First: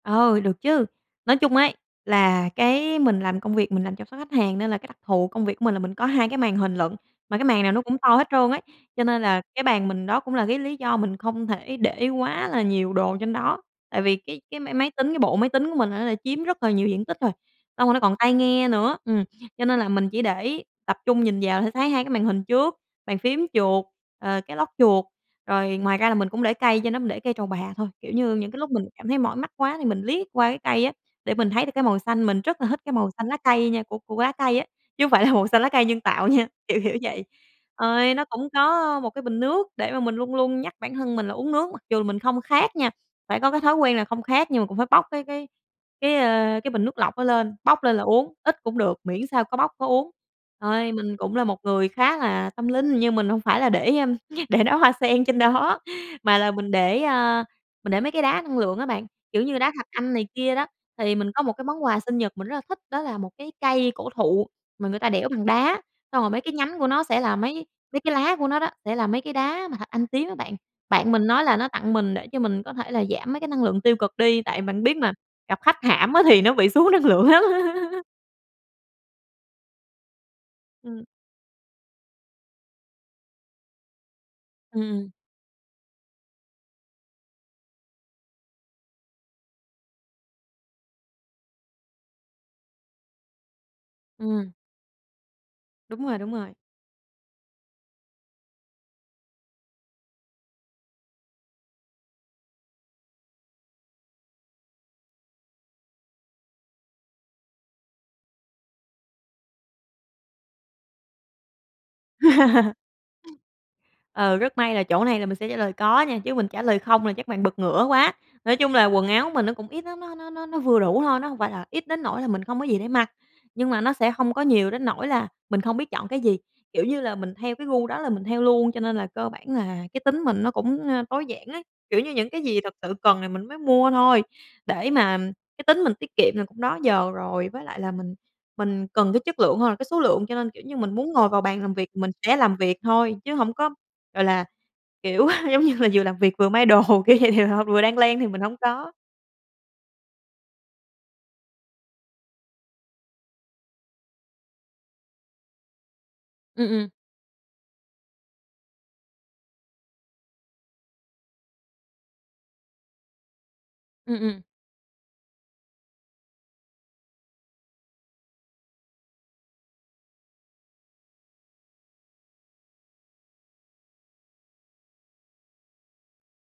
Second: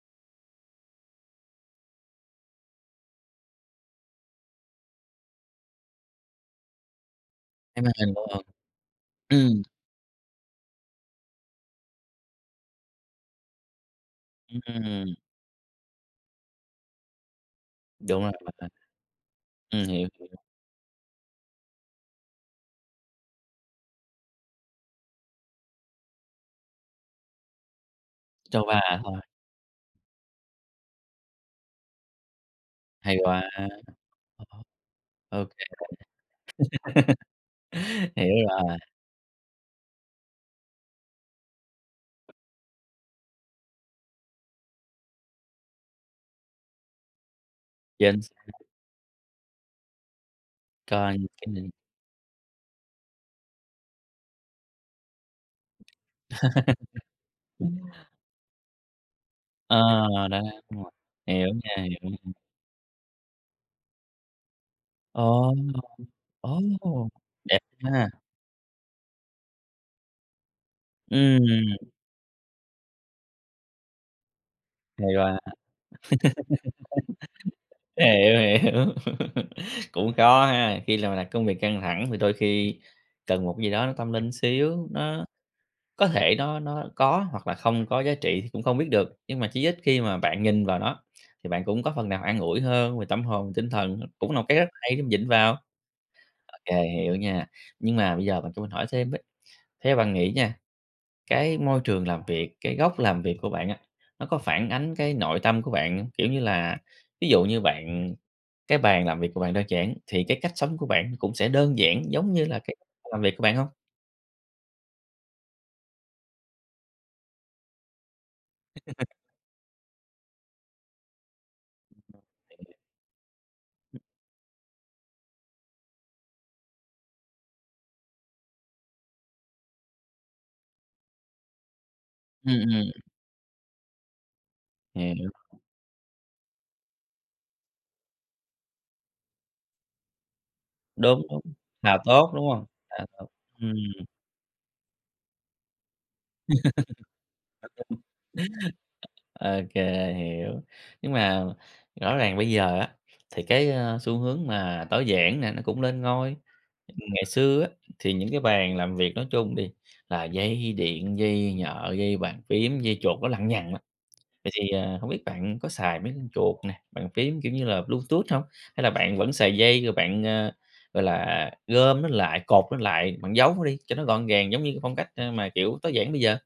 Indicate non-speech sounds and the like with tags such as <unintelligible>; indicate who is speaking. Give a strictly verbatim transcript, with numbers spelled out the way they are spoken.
Speaker 1: Ừ, được chứ. Nói chung ấy là cái mình làm công việc mình làm chăm sóc khách hàng, nên là cái đặc thù công việc của mình là mình có hai cái màn hình lận. Mà cái màn nào nó
Speaker 2: Cái màn
Speaker 1: cũng
Speaker 2: hình
Speaker 1: to
Speaker 2: to
Speaker 1: hết
Speaker 2: hả?
Speaker 1: trơn á, cho nên là
Speaker 2: Ừm.
Speaker 1: cái bàn mình đó cũng là cái lý do mình không thể để quá là nhiều đồ trên đó. Tại vì cái cái máy máy tính
Speaker 2: Ừm.
Speaker 1: cái bộ máy tính của mình á là chiếm rất là nhiều diện tích rồi, xong rồi nó còn
Speaker 2: Đúng rồi,
Speaker 1: tai
Speaker 2: màn
Speaker 1: nghe
Speaker 2: hình.
Speaker 1: nữa ừm, cho nên
Speaker 2: Ừm,
Speaker 1: là
Speaker 2: hiểu,
Speaker 1: mình chỉ
Speaker 2: hiểu.
Speaker 1: để tập trung nhìn vào sẽ thấy hai cái màn hình trước, bàn phím, chuột, à, cái lót chuột, rồi ngoài ra là mình cũng để cây trên đó, mình để cây trầu bà thôi, kiểu như, những cái
Speaker 2: Trầu
Speaker 1: lúc
Speaker 2: bà,
Speaker 1: mình cảm
Speaker 2: đúng
Speaker 1: thấy
Speaker 2: rồi.
Speaker 1: mỏi mắt quá thì mình liếc qua cái cây á, để mình thấy được cái màu xanh. Mình rất là thích cái màu
Speaker 2: Hay
Speaker 1: xanh lá
Speaker 2: quá!
Speaker 1: cây nha của của lá cây
Speaker 2: <unintelligible>
Speaker 1: á, chứ không phải là màu
Speaker 2: OK
Speaker 1: xanh lá cây nhân tạo nha, kiểu kiểu
Speaker 2: bạn.
Speaker 1: vậy. Ờ, nó
Speaker 2: Hiểu
Speaker 1: cũng
Speaker 2: rồi.
Speaker 1: có một cái bình nước để mà mình luôn luôn nhắc bản thân mình là uống nước mặc dù mình không khát nha, phải có cái thói quen là không khát nhưng mà cũng phải bốc cái cái cái, ơ, cái bình nước lọc đó lên, bốc lên là
Speaker 2: Chính x
Speaker 1: uống, ít cũng được, miễn sao có bốc có uống. Ơi, mình
Speaker 2: Còn
Speaker 1: cũng là
Speaker 2: cái
Speaker 1: một
Speaker 2: n
Speaker 1: người khá là tâm linh, nhưng mình hông phải là để để đoá hoa sen trên đó, mà là mình để,
Speaker 2: <laughs>
Speaker 1: a, mình để mấy cái đá năng lượng á bạn, kiểu như, đá
Speaker 2: Ờ,
Speaker 1: thạch anh này
Speaker 2: đấy,
Speaker 1: kia đó.
Speaker 2: đúng rồi.
Speaker 1: Thì mình có
Speaker 2: Hiểu
Speaker 1: một cái
Speaker 2: nha,
Speaker 1: món quà
Speaker 2: hiểu.
Speaker 1: sinh nhật mình rất là thích đó là một cái cây cổ thụ mà người ta
Speaker 2: Ờ.
Speaker 1: đẽo bằng đá, xong rồi mấy cái nhánh của nó
Speaker 2: Ô!
Speaker 1: sẽ là
Speaker 2: Đẹp
Speaker 1: mấy mấy
Speaker 2: ha!
Speaker 1: cái lá của nó đó sẽ là mấy cái đá mà thạch anh tím á bạn. Bạn mình nói là nó
Speaker 2: Ừm.
Speaker 1: tặng mình để cho mình có thể là giảm mấy cái năng lượng tiêu cực đi, tại bạn biết
Speaker 2: Hay
Speaker 1: mà
Speaker 2: quá!
Speaker 1: gặp khách hãm á thì nó bị xuống năng lượng lắm!
Speaker 2: <laughs>
Speaker 1: <laughs>
Speaker 2: Hiểu, hiểu. <laughs> Cũng khó ha, khi
Speaker 1: Ừm.
Speaker 2: là làm công việc căng thẳng thì đôi khi cần một cái gì đó nó tâm linh
Speaker 1: Ừm,
Speaker 2: xíu.
Speaker 1: ừm.
Speaker 2: Nó có thể nó nó có hoặc là không có giá trị thì cũng không biết được, nhưng mà chí ít khi mà bạn nhìn vào nó, thì bạn cũng có phần nào an ủi hơn về tâm hồn, tinh thần, cũng là một
Speaker 1: Ừm.
Speaker 2: cái rất hay để vịn vào.
Speaker 1: Đúng rồi, đúng rồi.
Speaker 2: Ô kê, hiểu nha, nhưng mà bây giờ bạn cho mình hỏi thêm với, theo bạn nghĩ nha, cái môi trường làm việc, cái góc làm việc của bạn á, nó có phản ánh cái nội tâm của bạn, kiểu như là, ví dụ như bạn cái bàn làm việc của bạn đơn giản, thì cái cách sống của bạn cũng sẽ đơn giản giống như là cái
Speaker 1: <laughs>
Speaker 2: làm việc của bạn hông?
Speaker 1: Ừ, rất may là chỗ này là mình sẽ trả lời "có" nha, chứ mình trả lời "không" là chắc bạn bật ngửa quá. Nói chung là quần
Speaker 2: <laughs>
Speaker 1: áo mình nó cũng ít lắm á, nó nó nó vừa đủ thôi, nó hông phải là ít đến nỗi là mình không có gì để mặc, nhưng mà nó
Speaker 2: <unintelligible>
Speaker 1: sẽ hông có nhiều đến nỗi là mình không biết chọn cái gì, kiểu như là, mình theo cái gu đó là mình theo luôn cho nên là cơ bản là cái tính mình nó cũng, a, tối giản á. Kiểu như, những cái
Speaker 2: Ừm,
Speaker 1: gì thật sự
Speaker 2: ừm.
Speaker 1: cần là mình mới mua thôi, để mà
Speaker 2: Hiểu.
Speaker 1: cái tính mình tiết kiệm là cũng đó giờ rồi, với lại là mình mình cần cái chất lượng hơn là cái số lượng, cho nên, kiểu như, mình muốn
Speaker 2: Đúng,
Speaker 1: ngồi vào
Speaker 2: đúng,
Speaker 1: bàn làm việc
Speaker 2: là
Speaker 1: mình
Speaker 2: tốt,
Speaker 1: sẽ
Speaker 2: đúng
Speaker 1: làm
Speaker 2: hông?
Speaker 1: việc
Speaker 2: Là
Speaker 1: thôi
Speaker 2: tốt,
Speaker 1: chứ hổng có,
Speaker 2: ừm.
Speaker 1: gọi là, kiểu, giống như là, vừa làm việc vừa may đồ,
Speaker 2: <laughs>
Speaker 1: <unintelligible> vừa đang
Speaker 2: <unintelligible>
Speaker 1: len thì mình hổng có.
Speaker 2: Ô kê, hiểu. Nhưng mà rõ ràng bây giờ á, thì cái, a, xu hướng mà tối giản nè nó cũng lên ngôi,
Speaker 1: Ừm, ừm.
Speaker 2: ngày xưa á, thì những cái bàn làm việc nói chung đi, là dây điện, dây nhợ, dây bàn phím, dây chuột nó lằng nhằng á.
Speaker 1: Ừm, ừm.
Speaker 2: Vậy thì, ờ, hông biết bạn có xài mấy con chuột nè, bàn phím kiểu như là Bluetooth hông? Hay là bạn vẫn xài dây rồi bạn, a, gọi là, gom nó lại, cột nó lại, bạn giấu nó đi cho nó gọn gàng giống như cái phong cách, a, mà, kiểu, tối giản bây giờ?